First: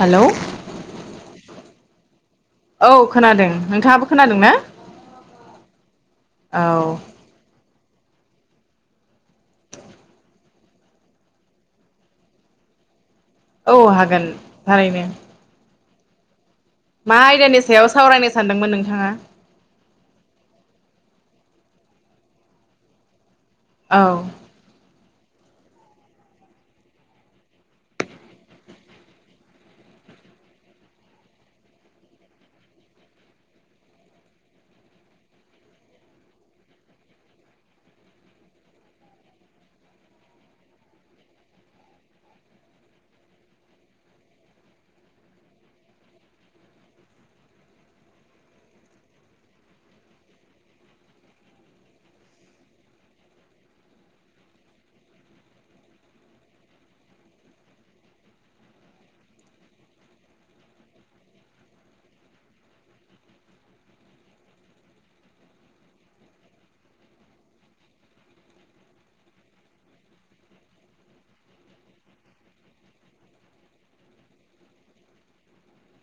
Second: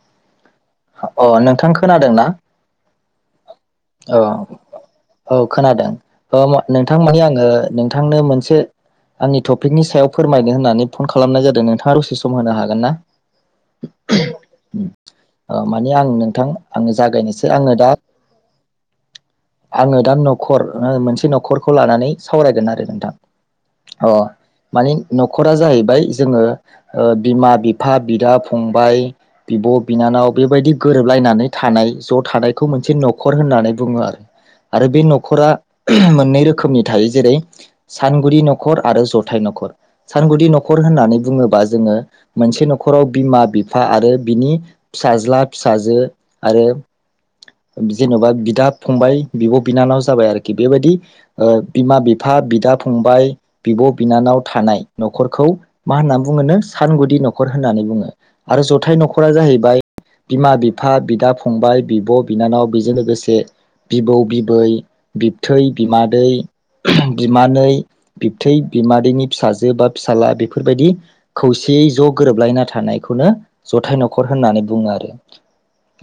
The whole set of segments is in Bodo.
हेलौ? अ नोंथां खोनादों ना? औ खोनादों नोंथाङाबो औ खोनादों ना औ खोनादों ओ औ नोंथां माने आङो नोंथांनो मोनसे आंनि टपिकनि सायाव फोरमायनो होननानै फन खालामनाय जादों नोंथाङा दसे सम होनो हागोन ना? औ हागोन थारैनो ओ माने आं नोंथां आङो मा जागायनोसै आयदानि आङो दा सायाव सावरायनो सानदोंमोन नों नोंथाङा आङो दा नखर मोनसे नखरखौ लानानै सावरायगोन आरो नोंथां औ अ मानि नखरा जाहैबाय जोङो ओ बिमा बिफा बिदा फंबाय बिब बिनानाव बेबायदि गोरोबलायनानै थानाय ज थानायखौ मोनसे नखर होननानै बुङो आरो आरो बे नखरा मोननै रोखोमनि थायो जेरै सानगुदि नखर आरो जथाय नखर सानगुदि नखर होननानै बुङोबा जोङो मोनसे नखराव बिमा बिफा आरो बिनि फिसाज्ला फिसाजो आरो जेनबा बिदा फंबाय बिब बिनानाव जाबाय आरोखि बेबायदि बिमा बिफा बिदा फंबाय बिब बिनानाव थानाय नखरखौ मा होननानै बुङोनो सानगुदि नखर होननानै बुङो आरो जथाय नखरा जाहैबाय बिमा बिफा बिदा फंबाय बिब बिनानाव बेजों लोगोसे बिबौ बिबै बिबथै बिमादै बिमानै बिबथै बिमादैनि फिसाजो बा फिसााजला बेफोरबायदि खौसेयै ज गोरोबलायना थानायखौनो जथाय नखर होननानै बुङो आरो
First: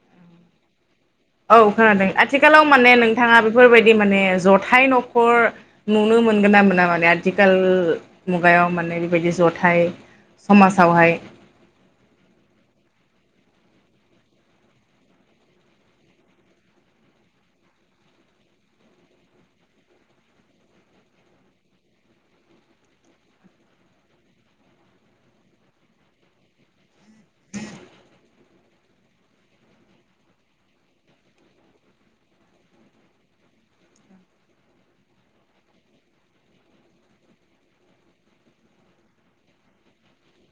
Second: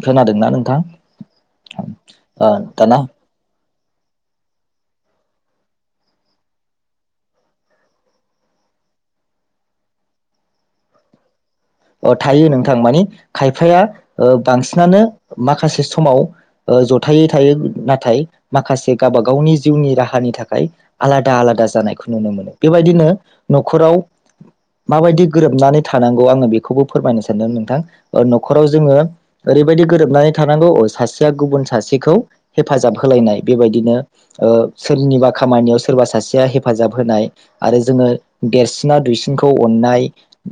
खोनादोंना नोंथां औ खोनादों ओ आथिखालाव मा माने दाना नोंथाङा बेफोरबायदि माने जथाय नखर नुनो मोनगोन ना मोना माने आथिखाल मुगायाव माने बेबायदि जथाय समाजावहाय अ थायो नोंथां माने खायफाया बांसिनानो माखासे समाव जथायै थायो नाथाय माखासे गावबा गावनि जिउनि राहानि थाखाय आलादा आलादा जानायखौ नुनो मोनो बेबायदिनो नखराव माबायदि गोरोबनानै थानांगौ आङो बेख बेखौबो फोरमायनो सानदों नोंथां नखराव जोङो ओरैबायदि गोरोबनानै थानांगौ सासेया गुबुन सासेखौ हेफाजाब होलायनाय बेबायदिनो सोरनिबा खामानियाव सोरबा सासेया हेफाजाब होनाय आरो जोङो देरसिना दुइसिनखौ अननाय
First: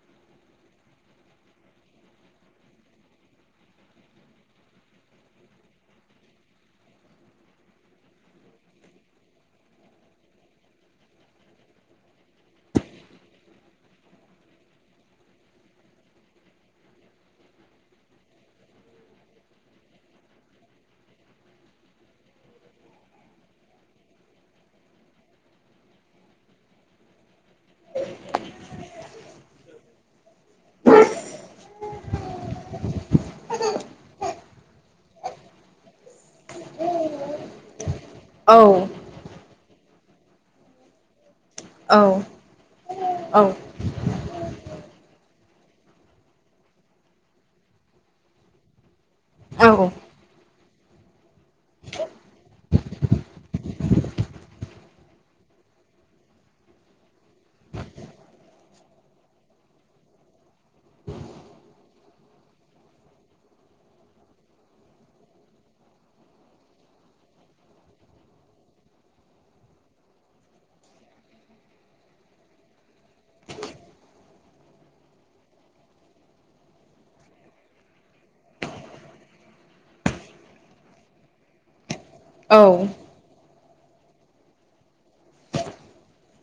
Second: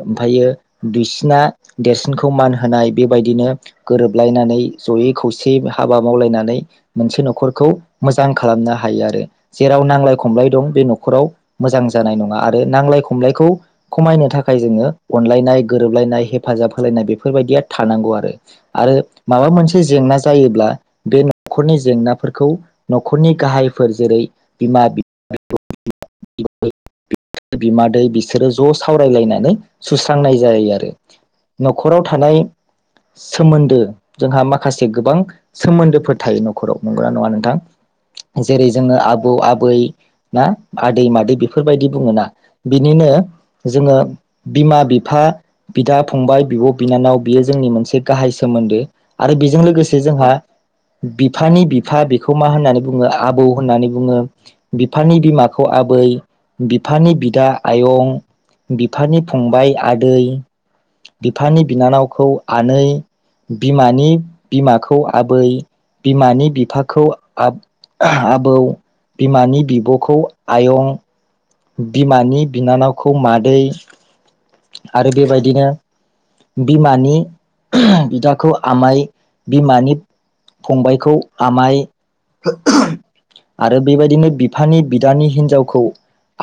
ओमफ्रायो दुइसिना देरसिनखौ मान होनाय बेबायदिनो गोरोबलायनानै जयै खौसेयै हाबा मावलायनानै मोनसे नखरखौ मोजां खालामनो हायो आरो जेराव नांलाय खमलाय दं बे नखराव मोजां जानाय नङा आरो नांलाय खमलायखौ खमायनो थाखाय जोङो अनलायनाय गोरोबलायनाय हेफाजाब होलायनाय बेफोरबायदिया थानांगौ आरो आरो माबा मोनसे जेंना जायोब्ला बे नखरनि जेंनाफोरखौ नखरनि गाहायफोर जेरै बिमा [unintelligible] बिमादै बिसोरो ज सावरायलायनानै सुस्रांनाय जायो आरो नखराव थानाय सोमोन्दो जोंहा माखासे गोबां सोमोन्दोफोर थायो नखराव नंगौना नङा नोंथां औ जेरै जोङो आबौ आबै ना आदै मादै बेद फोरबायदि औ बुङोना बिनिनो औ जोङो बिमा बिफा बिदा फंबाय बिब बिनानाव बियो जोंनि मोनसे गाहाय सोमोन्दो आरो बेजों औ लोगोसे जोंहा बिफानि बिफा बेखौ मा होननानै बुङो आबौ होननानै बुङो बिफानि बिमाखौ आबै बिफानि बिदा आयं बिफानि फंबाय आद आदै बिफानि बिनानावखौ आनै बिमानि बिमाखौ आबै बिमानि बिफाखौ आब आबौ बिमानि बिबखौ आयं बिमानि बिनानावखौ मादै आरो बेबायदिनो बिमानि बिदाखौ आमाय बिमानि फंबायखौ आमाय औ [inaudible] आरो बेबायदिनो बिफानि बिदानि हिनजावखौ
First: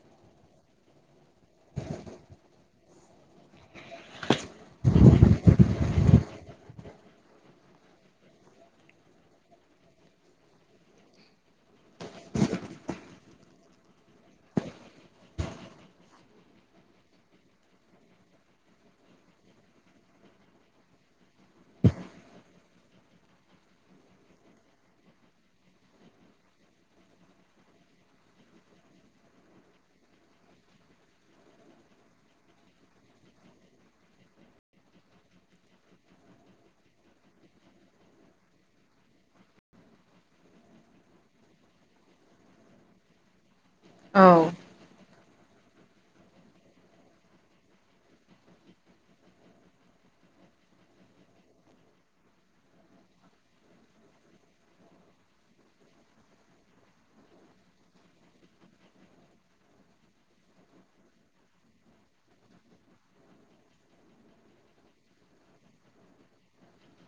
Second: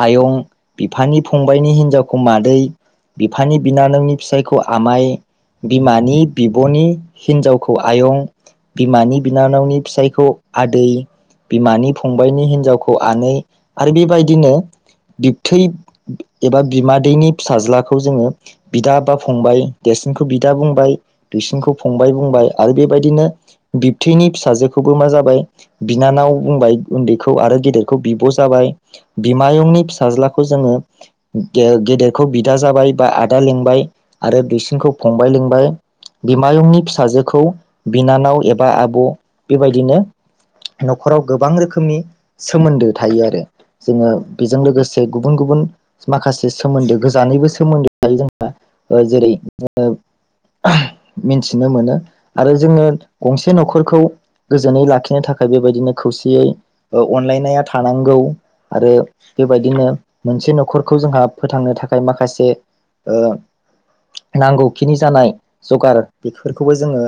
आयं बिफानि फंबायनि हिनजावखौ मादै बिफानि बिनानावनि फिसाय खौ आमाय बिमानि बिबनि हिनजावखौ आयं बिमानि बिनानावनि फिसायखौ आदै बिमानि फंबायनि हिनजावखौ आनै आरो बेबायदिनो बिबथै एबा बिमादैनि फिसाज्लाखौ जोङो बिदा बा फंबाय देरसिनखौ बिदा बुंबाय दुइसिनखौ फंबाय बुंबाय आरो बेबायदिनो बिबथैनि फिसाजोखौबो मा जाबाय बिनानाव बुंबाय उन्दैखौ आरो गेदेरखौ बिब जाबाय बिमायंनि फिसाज्लाखौ जोङो गेदेरखौ बिदा जाबाय बा आदा लिंबाय आरो दुइसिनखौ फंबाय लिंबाय बिमायंनि फिसाजोखौ बिनानाव एबा आब बेबायदिनो नखराव गोबां रोखोमनि सोमोन्दो थायो आरो जोङो औ बेजों लोगोसे गुबुन गुबुन माखासे सोमोन्दो गोजानैबो सोमोन्दो थायो जोंहा जेरै जोङो मिन्थिनो मोनो आरो जोङो गंसे न'खरखौ गोजोनै लाखिनो थाखाय बेबायदिनो खौसेयै अनलायनाया थानांगौ आरो बेबायदिनो मोनसे नखरखौ जोंहा फोथांनो थाखाय माखासे ओ नांगौखिनि जानाय जगार बेफोरखौबो जोङो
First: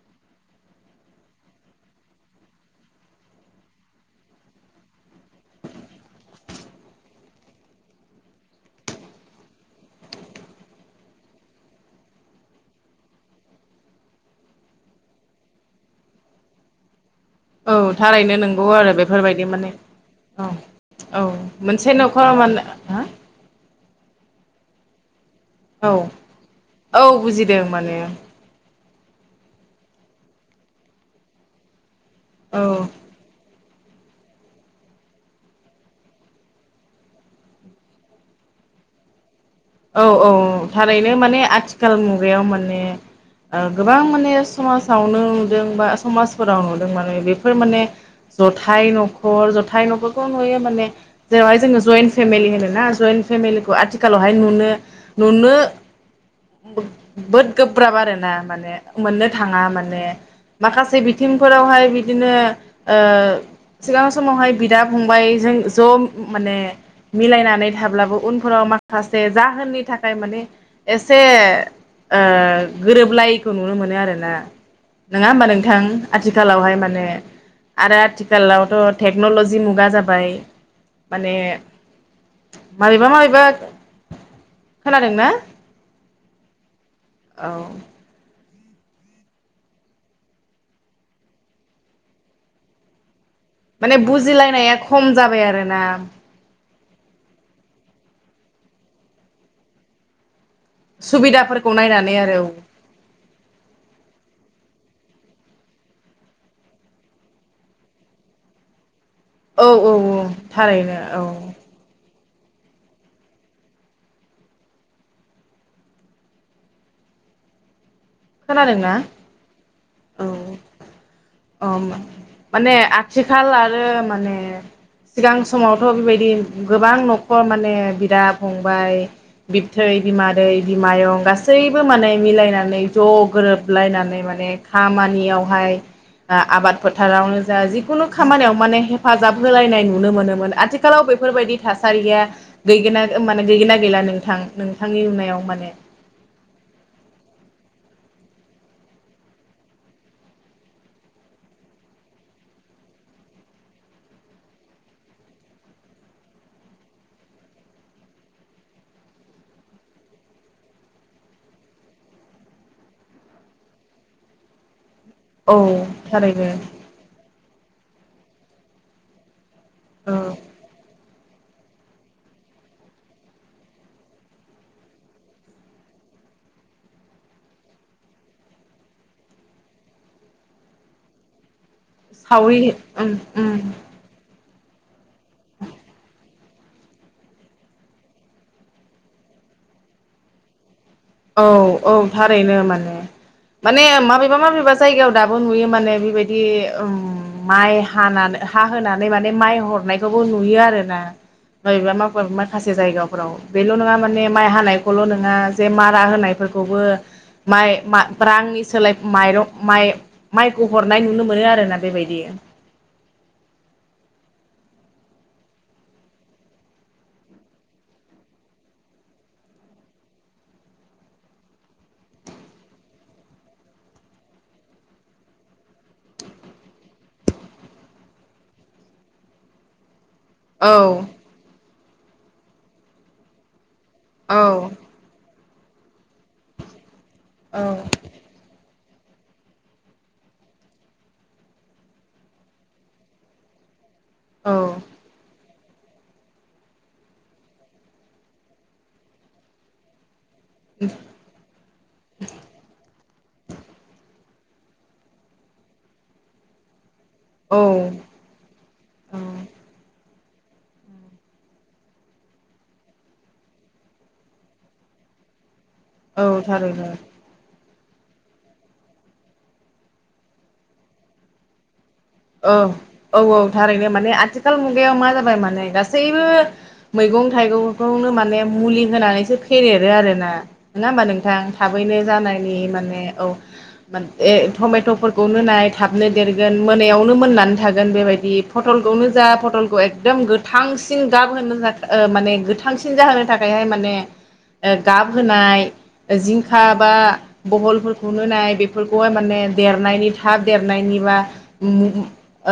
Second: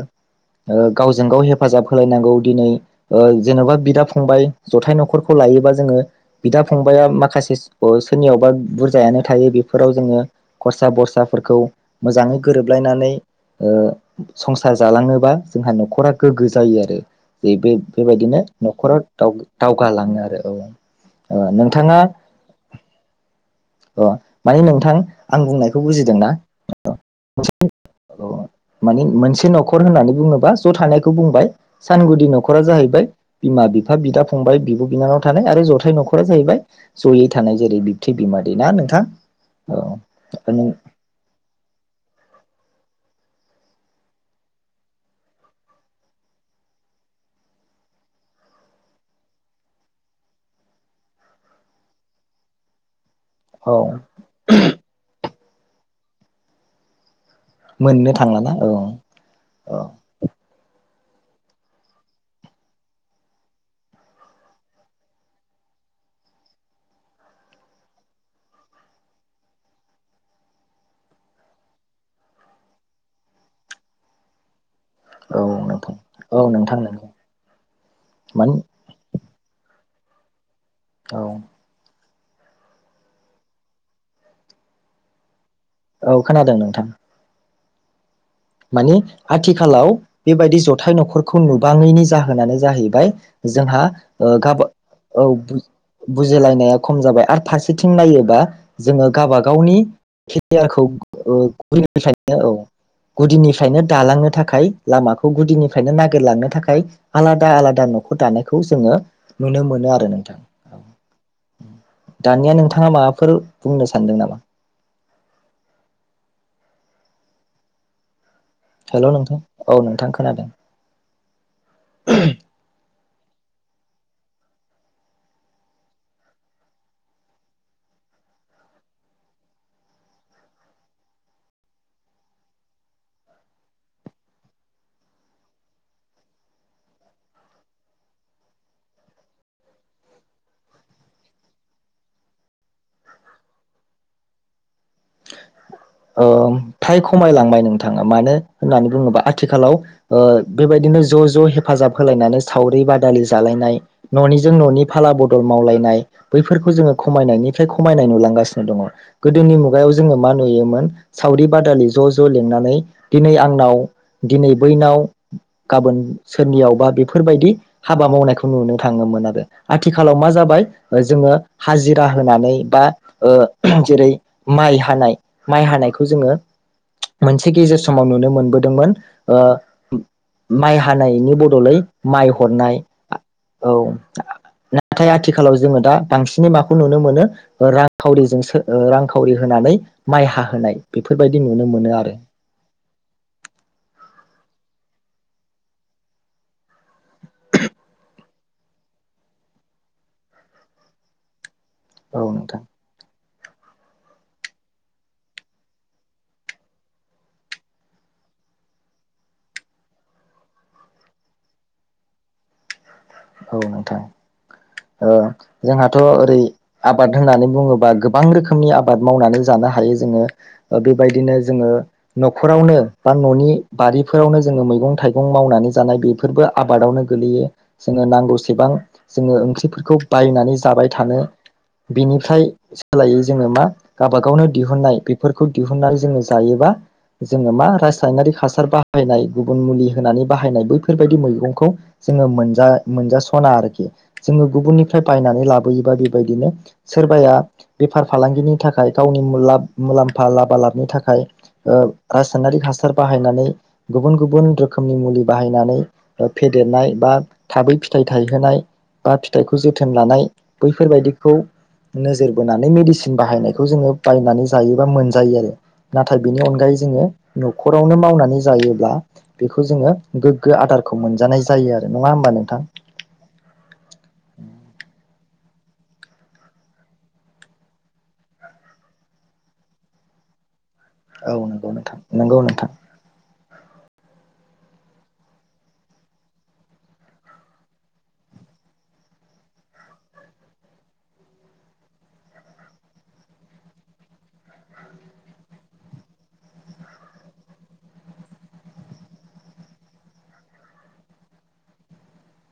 ओ गावजों गाव हेफाजाब होलायनांगौ दिनै जेनबा बिदा फंबाय जथाय नखरखौ लायोबा जोङो बिदा फंबाया माखासे सोरनियावबा बुरजायानो थायो बेफोराव जोङो खरसा बरसा फोरखौ मोजाङै गोरोबलायनानै ओ संसार जालाङोबा जोंहा नखरा गोग्गो जायो आरो जे बे औ थारैनो बेबायदिनो नंगौ आरो न'खरा बेफोरबायदि माने दावगालाङो आरो औ औ मोनसे नखराव माने हा अ माने नोंथां आं बुंनायखौ औ बुजिद दोंना औ बुजिदों माने [unintelligible] माने मोनसे। न'खर होननानै बुङोबा ज' थानायखौ बुंबाय। सानगुदि न'खरा औ जाहैबाय बिमा बिफ फा बिदा फंबाय बिब' बिनानाव थानाय आरो जथाय न'खरा जाहैबाय जयै थानाय जेरै बिबथै बिमादै ना नोंथां? औ औ नों औ थारै बे माने आथिखाल मुगायाव माने ओ गोबां माने समाजावनो नुदों बा समाजफोराव नुदों माने बेफोर माने जथाय न'खर जथाय न'खरखौ नुयो माने जेरावहाय जोङो जयन्ट फेमिलि होन ना जइन औ फेमिलिखौ आथिखालाव नुनो नुनो बोद गोब्राब मोननो आरो ना थांलाना औ माने मोननो थाङा औ माने माखासे बिथ थिंफोरावहाय बिदिनो ओ सिगां समावहाय बिदा फंबबायजों ज' माने मिलायनानै थाब्लाबो उनफोराव मा खासे जाहोननि थाखाय माने एसे ओ गोरोबलायैखौ नुनो मोनो आरोना। नङा औ होमबा नोंथां? औ आथिखालावहाय नोंथां माने नोंगौ आरो माने आथिखालावथ' टेक क्न'लजि मुगा जाबाय। औ माने माबेबा माबेबा खोनादों ना? औ खोनादों नोंथां। औ। माने आथिखालाव बेबायदि जथाय न'खरखौ नुबाङैनि जाहोनानो जाहैबाय जोंहा माने गाब ओ बुजिलायनाया खम औ जाबाय आरोना बुजिलायनाया खम जाबाय आरो फारसे थिं नायोबा जोङो गाबा गावनि [unintelligible] औ। सुबिदाफोरखौ नायनानै आरो निफ्रायनो दालांनो थाखाय लामाखौ गुदिनिफ्रायनो नागिरलांनो थाखाय आलादा आलादा न'खौ दानायखौ जोङो नुनो औ मोनो औ आरो औ नोंथां थारैनो औ। दानिया नोंथाङा माबाफोर बुंनो सानदों नामा? खोनादोंना? हेल' नोंथां नोंथां औ खोनादों औ माने आथिखाल आरो मा माने सिगां समावथ' बेबायदि गोबां न'खर माने बिदा फंबाय बिबथै बिमादै बिमायं गासैबो माने मिलायनानै ज' गोरोबलायनानै माने खामानियावहाय ओ आबाद फोथारावनो जा जिखुनु खामानियाव माने हेफाजाब होलायनाय नुनो मोनोमोन आथिखालाव बेफोरबायदि थासारिया गैगोना ओ माने गैगोना गैला नोंथां नोंथांनि नुनाय ओ फ्राय खमायलांबाय नों थां मानो होननानै बुङोबा आथिखालाव ओ बेबायदिनो ज' ज' हेफाब हायनानै सावरि बादालि जालानाय न'निजों ननि फाला बदल मावलायनाय बैफोरखौ जोङो खमायनायनिफ्राय खमायनाय नुलांगासिनो दं। जोङो मा नुयोमोन सावरि बादालि ज' ज' लिंनानै दिनै आंनाव दिनै बैनाव औ गाबोन थारैनो सोरनियावबा बेफोरबायदि हाबा मावनायखौ नुनो थाङोमोन आरो। आथिखालाव औ मा जाबाय जोङो हाजिरा होनानै बा ओ जेरै माइ हानाय माइ हानायखौ जोङो मोनसे गेजेर समाव नुनो मोनबोदोंमोन ओ माइ हानायनि बदलै माइ सावरि हरनाय, उम उम औ नाथाय आथिखालाव जोङो दा बांसिनै माखौ नुनो मोनो रांखावरिजोंसो ओ रांखावरि होनानै माइ हाहोनाय। बेफोरबायदि औ नुनो मोनो औ आरो थारैनो माने माने माबे मामाबेबा जायगायाव दाबो नुयो माने बेबायदि ओम माइ हानानै हा होनानै माने माइ हरनायखौबो नुयो आरो ना माबेबा माफा औ नोंथां माखासे जायगाफोराव बेल' नङा माने माइ हानायखौल' नङा जे मा जाहोनायफोरखौबो माइ मा रांनि सोलाय माइरं माइ माइखौ हरनाय नुनो मोनो आरोना बेबायदि औ नोंथां । ओ जोंहाथ' ओरै आबाद होननानै बुङोबा गोबां रोखोमनि आबाद मावनानै जानो हायो जोङो बेबायदिनो जोङो न'खरावनो बा न'नि बारिफोरावनो जोङो मैगं-थाइगं मावनानै जानाय बेफोरबो आबादावनो गोग्लैयो जोङो नांगौसेबां जोङो ओंख्रि फोरखौ बायनानै औ जाबाय थानो बिनिफ्राय सोलायै जोङो मा औ गाबागावनो दिहुननाय बेफोर बेखौ दिहुननानै जोङो जायोबा जोङो औ मा रासायनारि हासार बा बाहायनाय गुबुन मुलि होनानै बाहायनाय बैफोरबायदि मैगंखौ जोङो मोनजा मोनजास'ना आरोखि जोङो औ गुबुननिफ्राय बायनानै लाब‌ बेबायदि बायदिनो सोरबाया बेफार फालांगिनि थाखाय गावनि मुलाब मुलाम लाबा लाबनि थाखाय ओ रासायनारि हासार बाहायनानै गुबुन गुबुन रोखोमनि मुलि बाहायनानै फेदेरनाय बा औ थाबै फिथाइ थायहोनाय बा फिथाइखौ औ जोथोन ला नाय बैफोरबायदिखौ नोजोर बोनानै मेडिसिन बाहायनायखौ जोङो बायनानै जायोबा मोनजायो आरो नाथाय बेनि औ अनगायै थारैनो जोङो नु न'खरावनो मावनानै जायोब्ला बेखौ जोङो गोग्गो आदारखौ मोनजानाय जायो आरो नङा होमबा नोंथां ओं औ औ थारैनो । माने आथिखाल मुगायाव मा जाबाय माने गासैबो मैगं-थाइगंखौनो माने मुलि होनानैसो फदेरो आरोना। नोङा होमबा औ नोंथां नंगौ नोंथां थाबैनो नंगौ जानायनि नोंथां माने औ । माने ए टमेट'फोरखौनो नाय थाबनो देरगोन मोनायाव नो मोननानै थागोन बेबायदि फटलखौनो जा फटलखौ एकदम गोथांसिन गाब होनो जा ओ माने गोथांसिन जाहोनो थाखायहाय माने गाब होनाय जिंखा बा बहलफोरखौनो नाय बेफोरखौहाय माने देरनायनि थाब देरनायनि बा मुम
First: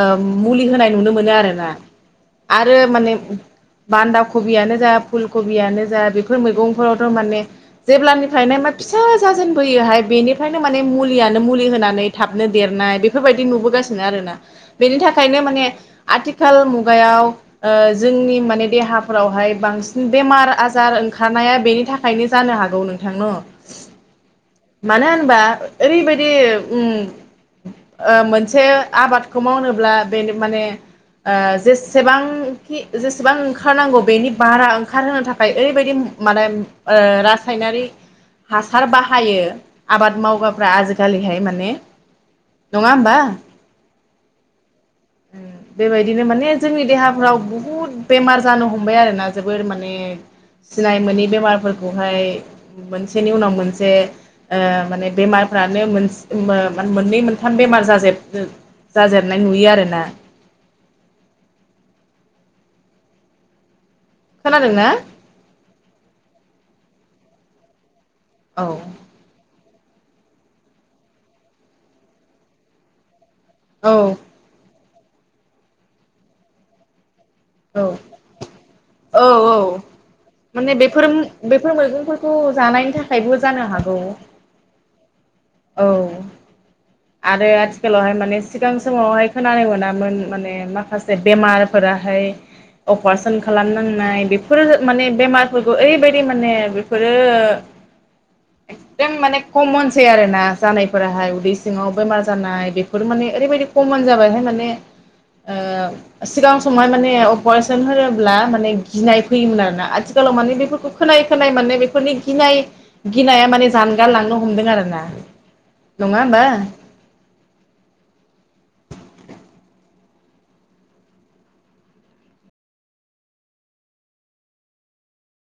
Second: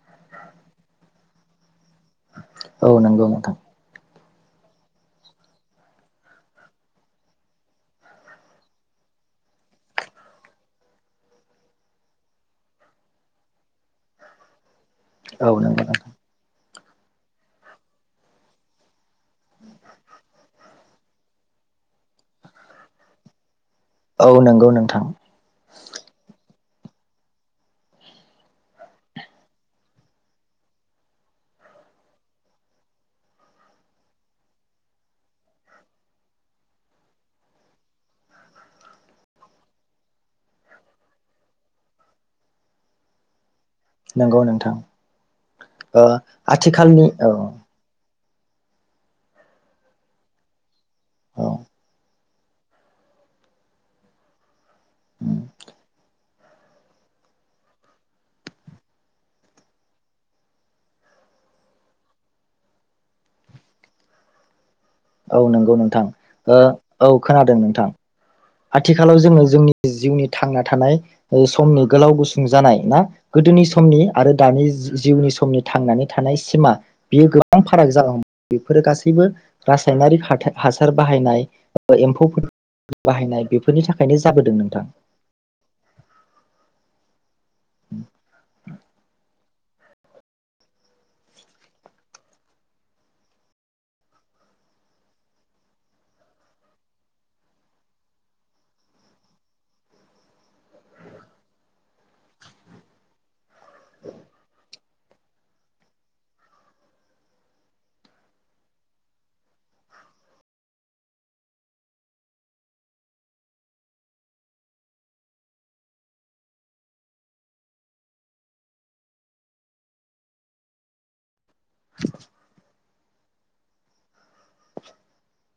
ओ मुलि होनाय नुनो मोनो आरो ना। आरो औ माने नंगौ नोंथां बान्दा कबियानो जा फुल कबियानो जा बेफोर मैगंफोरावथ' माने जेब्लानिफ्रायनो मा फिसा जाजेनबोयोहाय बेनिफ्रायनो माने मुलियानो मुलि होनानै थाबनो देरनाय बेफोरबायदि नुबोगासि नो आरोना। बेनि थाखायनो औ माने नंगौ नोंथां आथिखाल बेयाव ओ जोंनि माने देहाफोरावहाय बांसिन बेमार आजार ओंखारनाया बेनि थाखायनो जानो हागौ नोंथां न। औ नंगौ नोंथां मानो होनबा ओरैबायदि उम ओ मोनसे आबादखौ मावनोब्ला बेनो माने ओ जेसेबांखि जेसेबां ओंखारनांगौ बेनि बारा ओंखारहोनो थाखाय ओरैबायदि माने ओ रासायनारि हासार बाहायो आबाद मावग्राफ्रा आजिखालिहाय माने नङा होमबा? नंगौ नोंथां। ओ बेबायदिनो माने जोंनि आथिखालनि औ देहाफ्राव बुहुद बेमार जानो हमबाय आरोना जोबोर माने सिनाय मोनै औ बेमारफोरखौहाय मोनसेनि उनाव मोनसे ओ माने बेमारफ्रानो मोन [unintelligible] मोननै मोनथाम बेमार [unintelligible] जाजेननाय नुयो आरो। [unintelligible] खोनादों ना? औ नंगौ नोंथां ओ औ खोनादों नोंथां। औ आथिखालाव जोङो जोंनि जिउनि थांना थानाय समनि ओ गोलाव गुसुं जानाय ना गोदोनि औ समनि आरो दानि जु जिउनि समनि थांनानै थानाय सिमा बियो गोब बां औ फाराग जालांबाय बेफोरो गासैबो गासैबो औ औ रासायनारि माने हाथा-हासार बेफोर बाहायनाय बेफोर एम्फौ मैगंफोरखौ जानायनि थाखायबो बाहायनाय जानो बेफोरनि हागौ थाखायनो जाबोदों नोंथां। औ आरो आथिखालावहाय माने सिगां समावहाय खोनानो मोनामोन माने माखासे बेमारफोराहाय अपारेशन खालामनांनाय बेफोरो माने बेमारफोरखौ ओरैबायदि माने बेफोरो एकदम माने कमनसै आरो। जानायफोराहाय उदै सिङाव बेमार जानाय बेफोर माने ओरैबायदि कमन जाबायहाय माने ओ सिगां समहाय माने अपारेशन होनोब्ला माने गिनाय फैयोमोन आरो ना आथिखालाव माने बेफोरखौ खोनाय खोनाय माने बेफोरनि गिनाय गिनाया माने जानगार लांनो हमदों आरो ना। नङा होमबा। [inaudible] [inaudible]